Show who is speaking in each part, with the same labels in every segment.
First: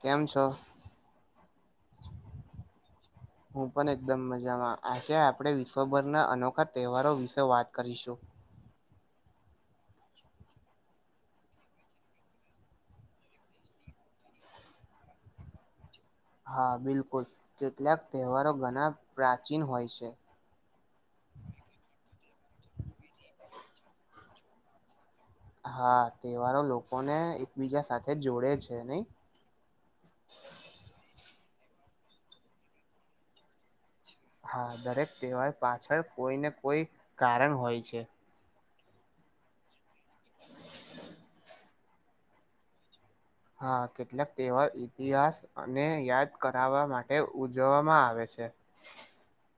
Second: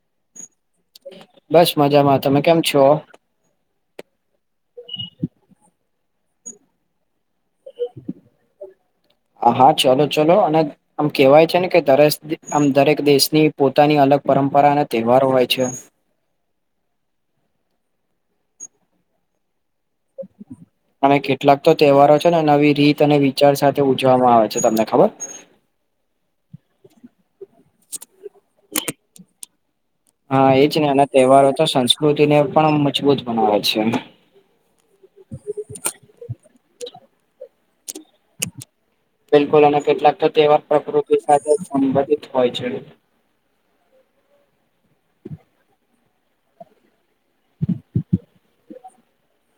Speaker 1: કેમ છો
Speaker 2: બસ મજામાં તમે કેમ છો
Speaker 1: હું પણ એકદમ મજામાં આજે આપણે વિશ્વભરના અનોખા તહેવારો વિશે વાત કરીશું
Speaker 2: હા ચલો ચલો અને આમ કેહેવાય છે ને કે દરે આમ દરેક દેશ ની પોતાની અલગ પરંપરા અને તહેવારો હોય છે
Speaker 1: હા બિલકુલ કેટલાક તહેવારો ઘણા પ્રાચીન હોય છે
Speaker 2: અને કેટલાક તો તહેવારો છે ને નવી રીત અને વિચાર સાથે ઉજવામાં આવે છે તમને ખબર
Speaker 1: હા તહેવારો લોકોને બીજા સાથે જોડે છે નહી
Speaker 2: હા એજ ને અને તહેવારો તો સંસ્કૃતિ ને પણ મજબૂત બનાવે છે
Speaker 1: હા દરેક તહેવાર પાછળ કોઈને કોઈ કારણ હોય છે
Speaker 2: બિલકુલ અને કેટલાક તો તહેવાર પ્રકૃતિ સાથે સંબંધિત હોય છે
Speaker 1: હા કેટલાક તહેવાર ઇતિહાસ અને યાદ કરાવવા માટે ઉજવવામાં આવે છે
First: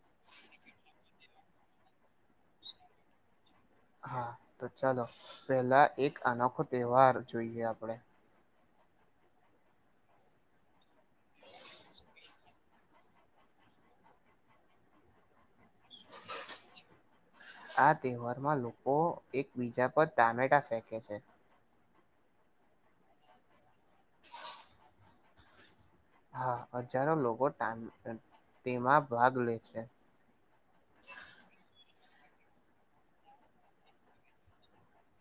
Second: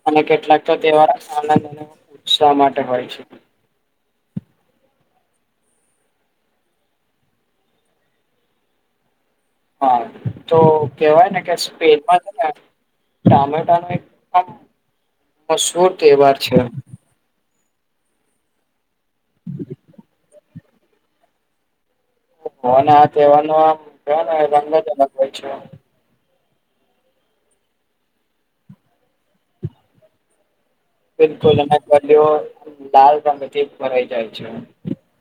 Speaker 2: અને કેટલાક તો તહેવારો આનંદ ઉત્સાહ માટે હોય છે.
Speaker 1: હા તો ચાલો પેલા એક અનોખો તહેવાર જોઈએ આપણેે
Speaker 2: હા તો કેવાય ને કે સ્પેનમાં છે ને ટામેટા નો એક મશૂર તહેવાર છે
Speaker 1: આ તહેવારમાં લોકો એક બીજા પર ટામેટા સેકે છે
Speaker 2: અને આ તહેવારનો આમ કને રંગ જ અલગ હોય છે
Speaker 1: હા હજારો લોકો ટ તેમાં ભાગ લે છે
Speaker 2: બિલકુલ અ લાલ રંગથી ભરાઈ જાય છે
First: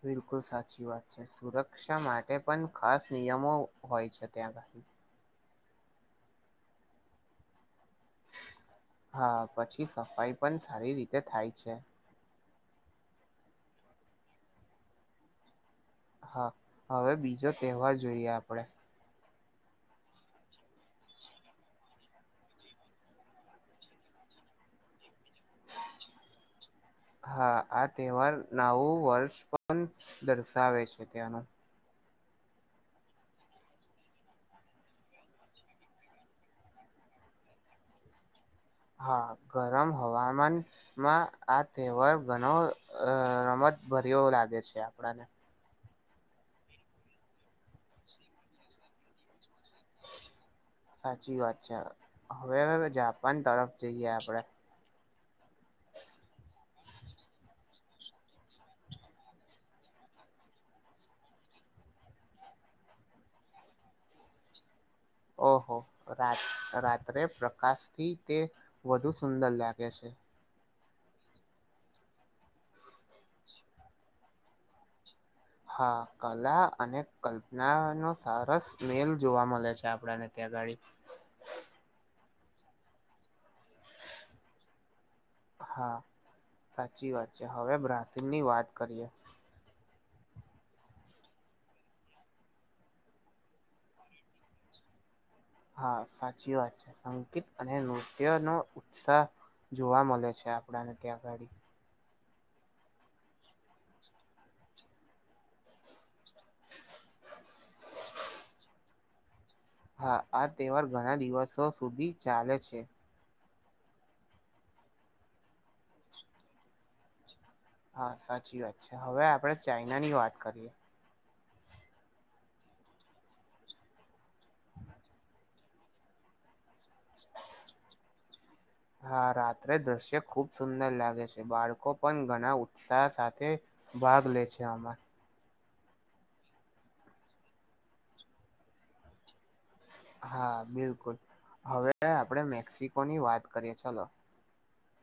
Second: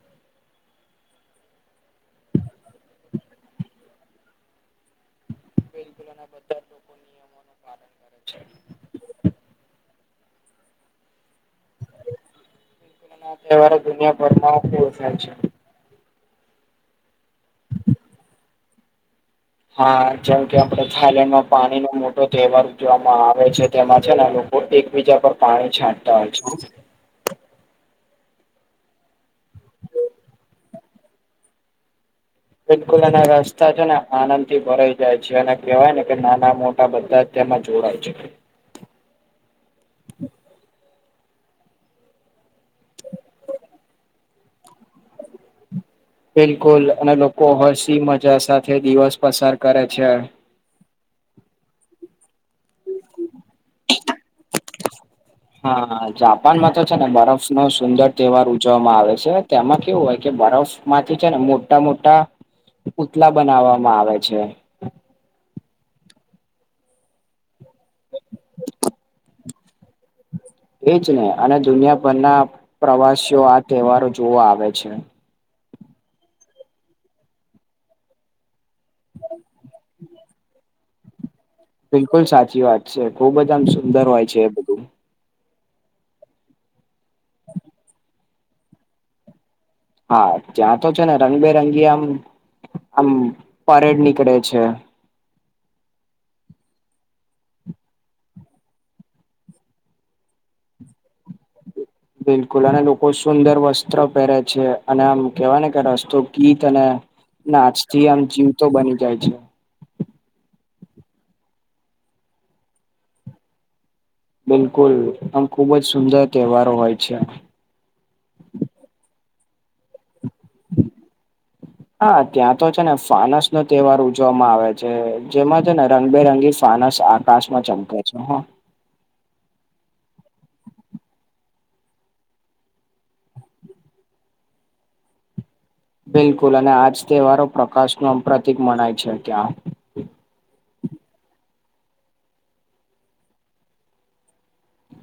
Speaker 1: બિલકુલ સાચી વાત છે સુરક્ષા માટે પણ ખાસ નિયમો હોય છે ત્યાં ભહી
Speaker 2: બિલકુલ અને બધા જ લોકો નિયમો નુ પાલન કરે છે.
Speaker 1: હા પછી સફાઈ પણ સારી રીતે થાય છે
Speaker 2: અહેવારે દુનિયાભરમાંય છે.
Speaker 1: હા હવે બીજો તહેવાર જોઈએ આપણેે
Speaker 2: હા જેમ કે આપે થાઈલેન્ડમાં પાણી નો મોટો તહેવાર ઉજવામાં આવે છે તેમાં છે ને એકબીજા પર પાણી છાંટતા હોય છે.
Speaker 1: હા આ તહેવાર નવું વર્ષ પણ દર્શાવે છે ત્યાંનું
Speaker 2: બિલકુલ એના રસ્તા છે ને આનંદ થી ભરાઈ જાય છે અને કહેવાય ને કે નાના મોટા બધા જ તેમાં જોડાય છે
Speaker 1: હા ગરમ હવામાનમાં આ તહેવાર બણવ અ રમત ભર્યો લાગે છે આપણને
Speaker 2: બિલકુલ અને લોકો હસી મજા સાથે દિવસ પસાર કરે છે
Speaker 1: સાચી વાત છે હવે હવે જાપાન તરફ જઈએ આપણે.
Speaker 2: હા જાપાનમાં તો છે ને બરફ નો સુંદર તહેવાર ઉજવવામાં આવે છે તેમાં કેવું હોય કે બરફ માંથી છે ને મોટા મોટા પુતલા બનાવવામાં આવે છે.
Speaker 1: ઓહો રા રાત્રે પ્રકાશથી તે વધુ સુંદર લાગે છે
Speaker 2: એજ ને અને દુનિયાભરના પ્રવાસીઓ આ તહેવારો જોવા આવે છે.
Speaker 1: હા કલા અને કલ્પના નો સરસ મેલ જોવા મળે છે આપણને ત્યાં ગાડી.
Speaker 2: બિલકુલ સાચી વાત છે ખુબ જ આમ સુંદર હોય છે એ બધું.
Speaker 1: હા સાચી વાત છે, હવે બ્રાસિલ ની વાત કરીએ.
Speaker 2: હા ત્યાં તો છે ને રંગબેરંગી આમ આમ પરેડ નીકળે છે.
Speaker 1: હા સાચી વાત છે સંગીત અને નૃત્ય નો ઉત્સાહ જોવા મળે છે આપણાને ત્યાંગાડી.
Speaker 2: બિલકુલ અને લોકો સુંદર વસ્ત્ર પહેરે છે, અને આમ કેવાય ને કે રસ્તો ગીત અને નાચથી આમ જીવ તો બની જાય છે.
Speaker 1: હા આ તહેવાર ઘણા દિવસો સુધી ચાલે છે.
Speaker 2: બિલકુલ આમ ખુબ જ સુંદર તહેવારો હોય છે.
Speaker 1: હા સાચી વાત છે હવે આપણે ચાઈના ની વાત કરીએ.
Speaker 2: હા ત્યાં તો છે ને ફાનસ નો તહેવાર ઉજવામાં આવે છે જેમાં છે ને રંગબેરંગી ફાનસ આકાશ માં ચમકે છે.
Speaker 1: હા રાત્રે દ્રશ્ય ખુબ સુંદર લાગે છે બાળકો પણ ઘણા ઉત્સાહ સાથે ભાગ લે છે આમાં.
Speaker 2: બિલકુલ અને આજ તહેવારો પ્રકાશ ન આમ પ્રતિક મનાય છે ત્યા.
Speaker 1: હા બિલકુલ હવે આપડે મેક્સિકોની વાત કરીએ ચલો.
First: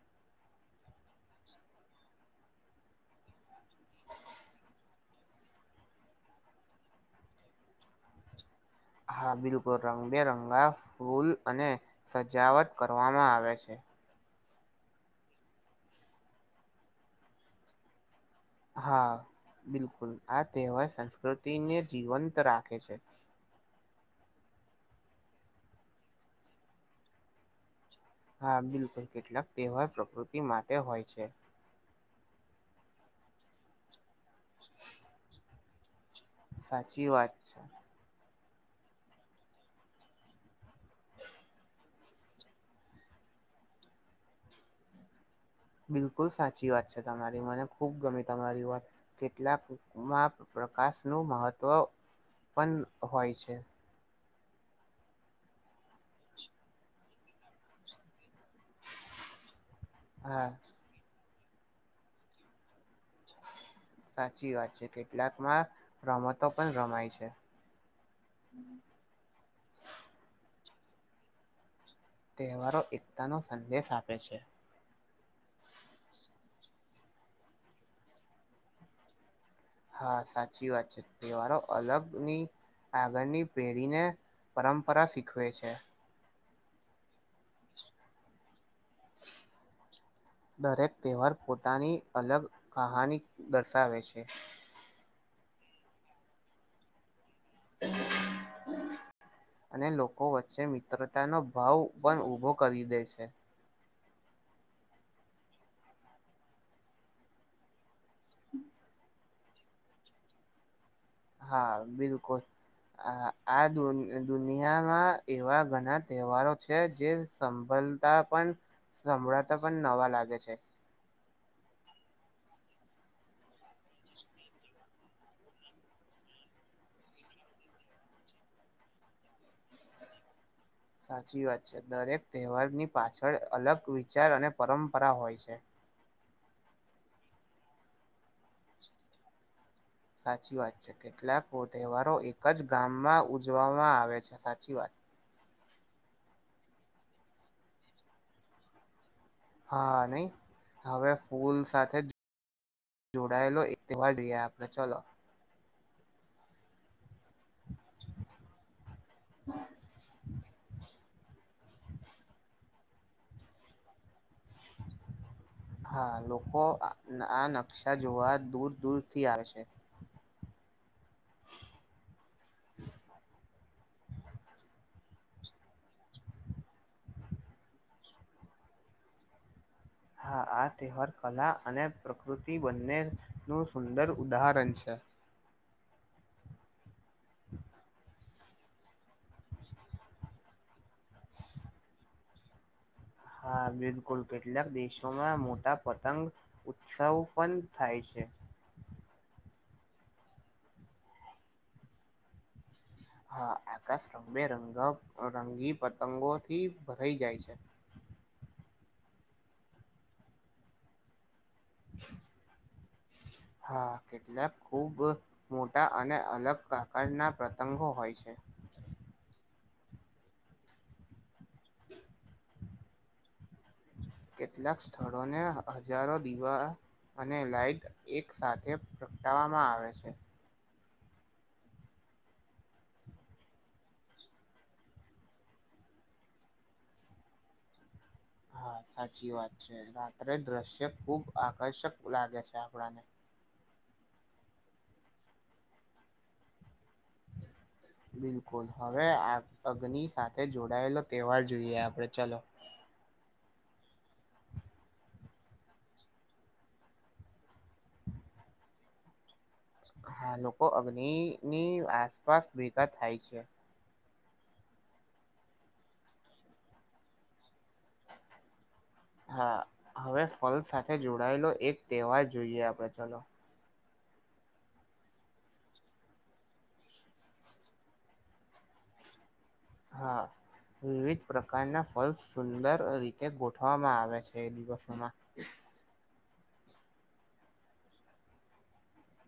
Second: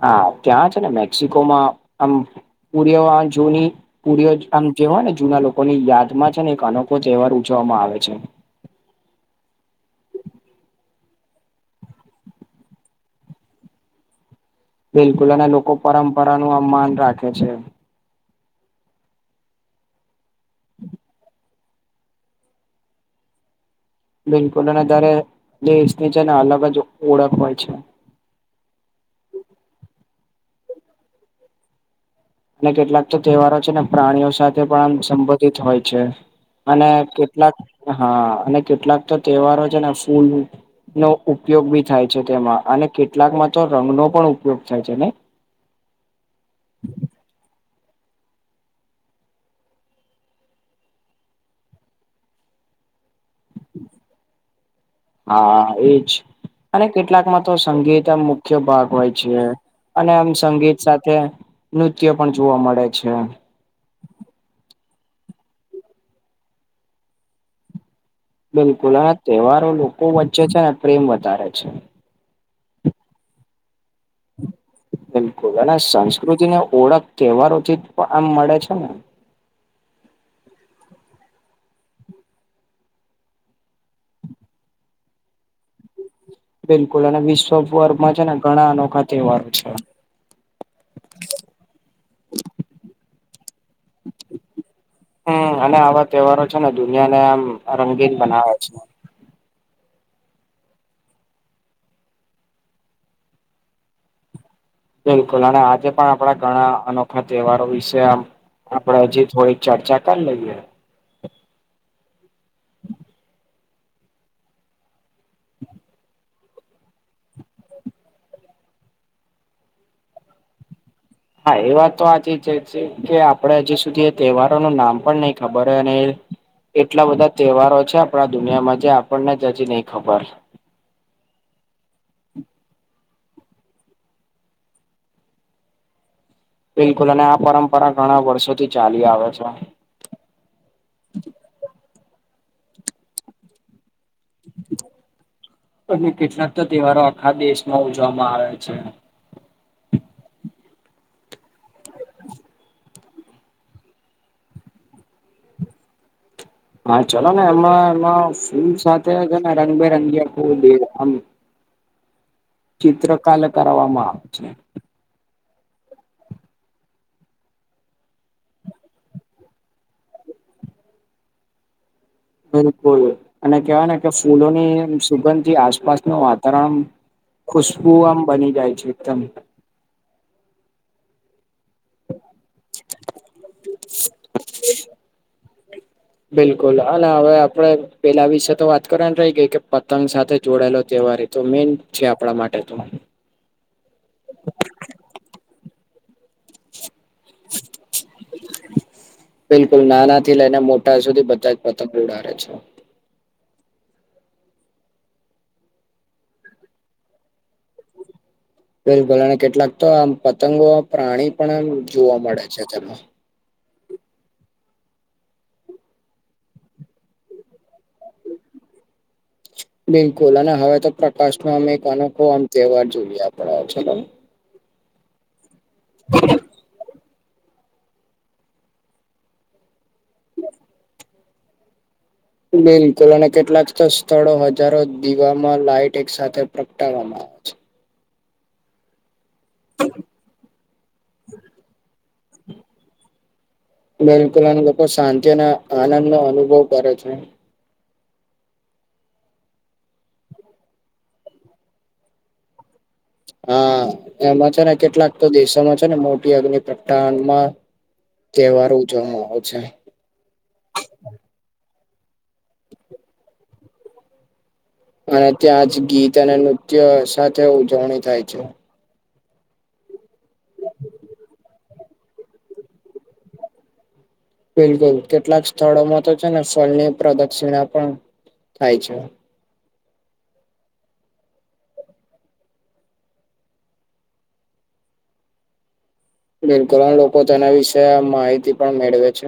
Speaker 2: હા ત્યાં છે ને મેક્સિકોમાં આમ પુરીએ વા જૂની કુરયો આમ જેવાય ને જુના લોકોની યાદમાં છે ને એક અનોખો તહેવાર ઉજવવામાં આવે છે.
Speaker 1: હા બિલકુલ રંગબેરંગા ફૂલ અને સજાવટ કરવામાં આવે છે.
Speaker 2: બિલકુલ અને લોકો પરંપરાનું માન રાખે છે.
Speaker 1: હા બિલકુલ આ તહેવાર સંસ્કૃતિને જીવંત રાખે છે.
Speaker 2: બિલકુલ અને તારે દેશની છે ને અલગ જ ઓળખ હોય છે.
Speaker 1: હા બિલકુલ કેટલાક તહેવાર પ્રકૃતિ માટે હોય છે.
Speaker 2: અને કેટલાક તો તહેવારો છે ને પ્રાણીઓ સાથે પણ આમ સંબોધિત હોય છે. અને
Speaker 1: સાચી વાત
Speaker 2: કેટલાક
Speaker 1: છે
Speaker 2: હા અને કેટલાક તો તહેવારો છે ને ફૂલ નો ઉપયોગ બી થાય છે તેમાં અને કેટલાકમાં તો રંગ નો પણ ઉપયોગ થાય છે ને.
Speaker 1: બિલકુલ સાચી વાત છે તમારી મને ખુબ ગમે તમારી વાત. કેટલાકમાં પ્રકાશ નું મહત્વ પણ હોય છે.
Speaker 2: હા એજ અને કેટલાક માં તો સંગીત મુખ્ય ભાગ હોય છે અને આમ
Speaker 1: હા
Speaker 2: સંગીત સાથે નૃત્ય પણ જોવા મળે છે.
Speaker 1: સાચી વાત છે કેટલાકમાં રમતો પણ રમાય છે.
Speaker 2: બિલકુલ અને તહેવારો લોકો વચ્ચે છે ને પ્રેમ વધારે છે.
Speaker 1: તહેવારો એકતાનો સંદેશ આપે છે.
Speaker 2: બિલકુલ અને સંસ્કૃતિ ને ઓળખ તહેવારોથી પણ આમ મળે છે ને.
Speaker 1: હા સાચી વાત છે તહેવારો અલગ ની આગળની પેઢીને પરંપરા શીખવે છે.
Speaker 2: બિલકુલ અને વિશ્વ ભર માં છે ને ઘણા અનોખા તહેવારો છે.
Speaker 1: દરેક તહેવાર પોતાની અલગ કહાની દર્શાવે છે.
Speaker 2: હમ અને આવા તહેવારો છે ને દુનિયા ને આમ રંગીન બનાવે છે.
Speaker 1: અને લોકો વચ્ચે મિત્રતાનો ભાવ પણ ઊભો કરી દે છે.
Speaker 2: બિલકુલ અને આજે પણ આપણા ઘણા અનોખા તહેવારો વિશે આમ આપડે હજી થોડીક ચર્ચા કરી લઈએ.
Speaker 1: હા બિલકુલ. આ આ દુનિયામાં એવા ઘણા તહેવારો છે જે સંબલ પણ સંભળાતા પણ નવા લાગે છે.
Speaker 2: હા એ વાત તો આથી જ જે છે કે આપડે હજી સુધી એ તહેવારો નું નામ પણ નહી ખબર અને એટલા બધા તહેવારો છે આપણા દુનિયામાં જે આપણને જ હજી નહીં ખબર.
Speaker 1: [inaudible] સાચી વાત છે દરેક તહેવારની પાછળ અલગ વિચાર અને પરંપરા હોય છે.
Speaker 2: બિલકુલ અને આ પરંપરા ઘણા વર્ષોથી ચાલી આવે છે.
Speaker 1: સાચી વાત છે કેટલાક તહેવારો એક જ ગામમાં ઉજવામાં આવે છે સાચી વાત
Speaker 2: અને કેટલાક તો તહેવારો આખા દેશમાં ઉજવામાં આવે છે.
Speaker 1: હા નહી હવે ફૂલ સાથે જ જોડાયેલો એક તહેવાર [unintelligible] આપણે ચલો.
Speaker 2: હા ચલો ને એમાં એમાં ફૂલ સાથે હેન રંગબેરંગી ફૂલ દે હું આમ ચિત્ર કલ કરવામાં આવે છે.
Speaker 1: હા લોકો અ આ નકશા જોવા દૂર દૂર થી આવે છે.
Speaker 2: બિલકુલ અને કહેવાય ને કે ફૂલોની સુગંધથી આસ આસપાસનું વાતાવરણ ખુશ્બુ આમ બની જાય છે એકદમ.
Speaker 1: હા આ તહેવાર કલા અને પ્રકૃતિ બંનેનું સુંદર ઉદાહરણ છે. [inaudible]
Speaker 2: બિલકુલ અને હવે આપડે પેલા વિશે તો વાત કરવાની રહી ગઈ કે પતંગ સાથે જોડાયેલો તહેવાર એ તો મેન છે આપણા માટે તો.
Speaker 1: હા બિલકુલ કેટલાક દેશોમાં મોટા પતંગ ઉત્સવુ પણ થાય છે.
Speaker 2: બિલકુલ નાના થી લઈને મોટા સુધી બધા જ પતંગ ઉડાવે છે.
Speaker 1: હા આકાશ રબે રંગ રંગી પતંગોથી ભરાઈ જાય છે.
Speaker 2: બિલકુલ અને કેટલાક તો આમ પતંગો પ્રાણી પણ આમ જોવા મળે છે તેમાં.
Speaker 1: હા કેટલાક ખુબ મોટા અને અલગ પ્રકારના પ્રતંગો હોય છે.
Speaker 2: બિલકુલ અને હવે તો પ્રકાશ માં અમે અનોખો આમ તહેવાર જોઈયા [unintelligible]
Speaker 1: કેટલાક સ્થળોને હજારો દીવા અને લાઇટ એક સાથે પ્રગટાવામાં આવે છે.
Speaker 2: બિલકુલ અને કેટલાક તો સ્થ થળો હજારો દીવામાં લાઈટ એક સાથે પ્રગટાવામાં આવે છે.
Speaker 1: હા સાચી વાત છે રાત્રે દ્રશ્ય ખુબ આકર્ષક લાગે છે આપણાને.
Speaker 2: બિલકુલ અને લોકો શાંતિ અને આનંદ નો અનુભવ કરે છે.
Speaker 1: [inaudible] બિલકુલ હવે આ અગ્નિ સાથે જોડાયેલો તહેવાર જોઈએ આપડે ચલો.
Speaker 2: હા એમાં છે ને કેટલાક તો દેશોમાં છે ને મોટી અગ્નિ પ્રગટા વનમાં તહેવારો ઉજવવામાં આવ છે.
Speaker 1: હા લોકો અગ્નિની ની આસપાસ ભેગા થાય છે.
Speaker 2: અને ત્યાં જ ગીત અને નૃત્ય સાથે ઉજવણી થાય છે.
Speaker 1: હા હવે ફલ સાથે જોડાયેલો એક તહેવાર જોઈએ આપડે ચલો.
Speaker 2: બિલકુલ કેટલાક સ્થળોમાં તો છે ને ફળની પ્રદક્ષિણા પણ થાય છે.
Speaker 1: હા. વિવિધ પ્રકારના ફલ સુંદર રીતે ગોઠવામાં આવે છે દિવસોમાં.
Speaker 2: બિલકુલમ આ લોકો તેના વિશે આ માહિતી પણ મેળવે છે.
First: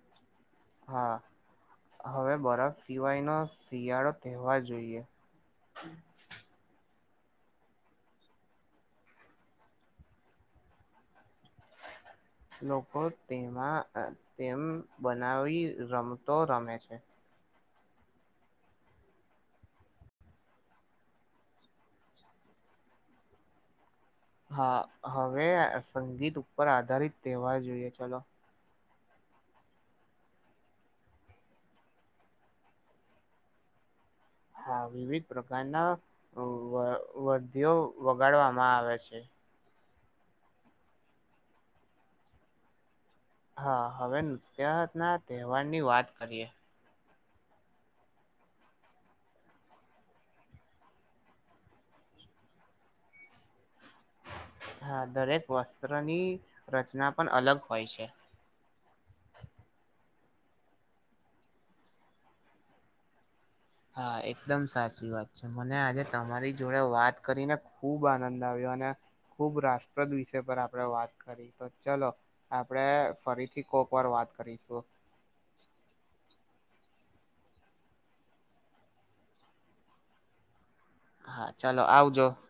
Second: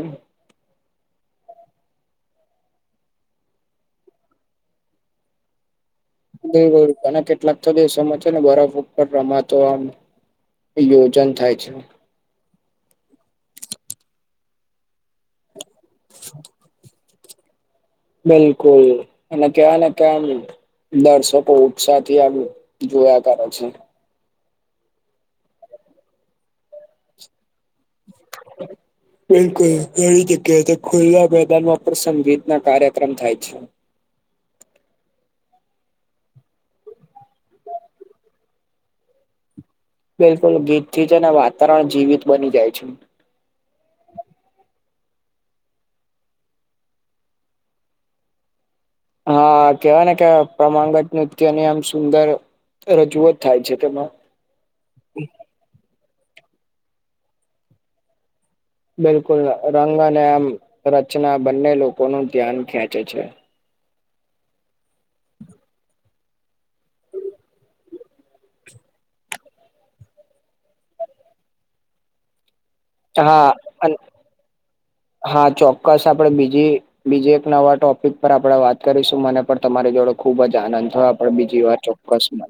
Speaker 1: હા હવે બરફ સિવાયનો શિયાળો તહેવાર જોઈએ.
Speaker 2: બિલકુલ અને કેટલાક તો દેશોમાં છે ને બરફ ઉપર રમાતો આમ યોજન થાય છે.
Speaker 1: લોકો તેમાં તેમ બનાવી રમતો રમે છે.
Speaker 2: બિલકુલ અને કહેવાના કે આમ દર્શકો ઉત્સાહ થી આમ જોવાતા હોય છે.
Speaker 1: હા હવે સંગીત ઉપર આધારિત તહેવાર જોઈએ ચલો.
Speaker 2: બિલકુલ ઘ જગ્યા ખુલ્લા મેદાનમાં પણ સંગીત ના કાર્યક્રમ થાય છે.
Speaker 1: હા વિવિધ પ્રકારના વ વર્ધિઓ વગાડવામાં આવે છે.
Speaker 2: બિલકુલ ગીત થી જ અને વાતાવરણ જીવિત બની જાય છે.
Speaker 1: હા હવે ત્યાં ના તહેવાર ની વાત કરીએ.
Speaker 2: હા કેવાય ને કે પ્રમાંંગત નૃત્યની આમ સુંદર રજૂ જ થાય છે કે
Speaker 1: હા દરેક વસ્ત્રની રચના પણ અલગ હોય છે.
Speaker 2: બિલકુલ રંગ અને આમ રચના બંને લોકો ન ધ્યાન ખેંચે છે.
Speaker 1: હા એકદમ સાચી વાત છે મને આજે તમારી જોડે વાત કરીને ખુબ આનંદ આવ્યો અને ખુબ રાપ્રદ વિષય પર આપણે વાત કરી તો ચલો આપડણે
Speaker 2: હા
Speaker 1: ફરીથી કોક
Speaker 2: અન
Speaker 1: વાર વાત કરીશું.
Speaker 2: હા ચોક્કસ આપણે બીજી બીજ એક નવા ટોપિક પર આપણેે વાત કરીશું મને પણ તમારી જોડે ખુબ જ આનંદ થયો પણ
Speaker 1: હા
Speaker 2: બીજી વાર
Speaker 1: ચાલો આવજો.
Speaker 2: ચોક્કસ મને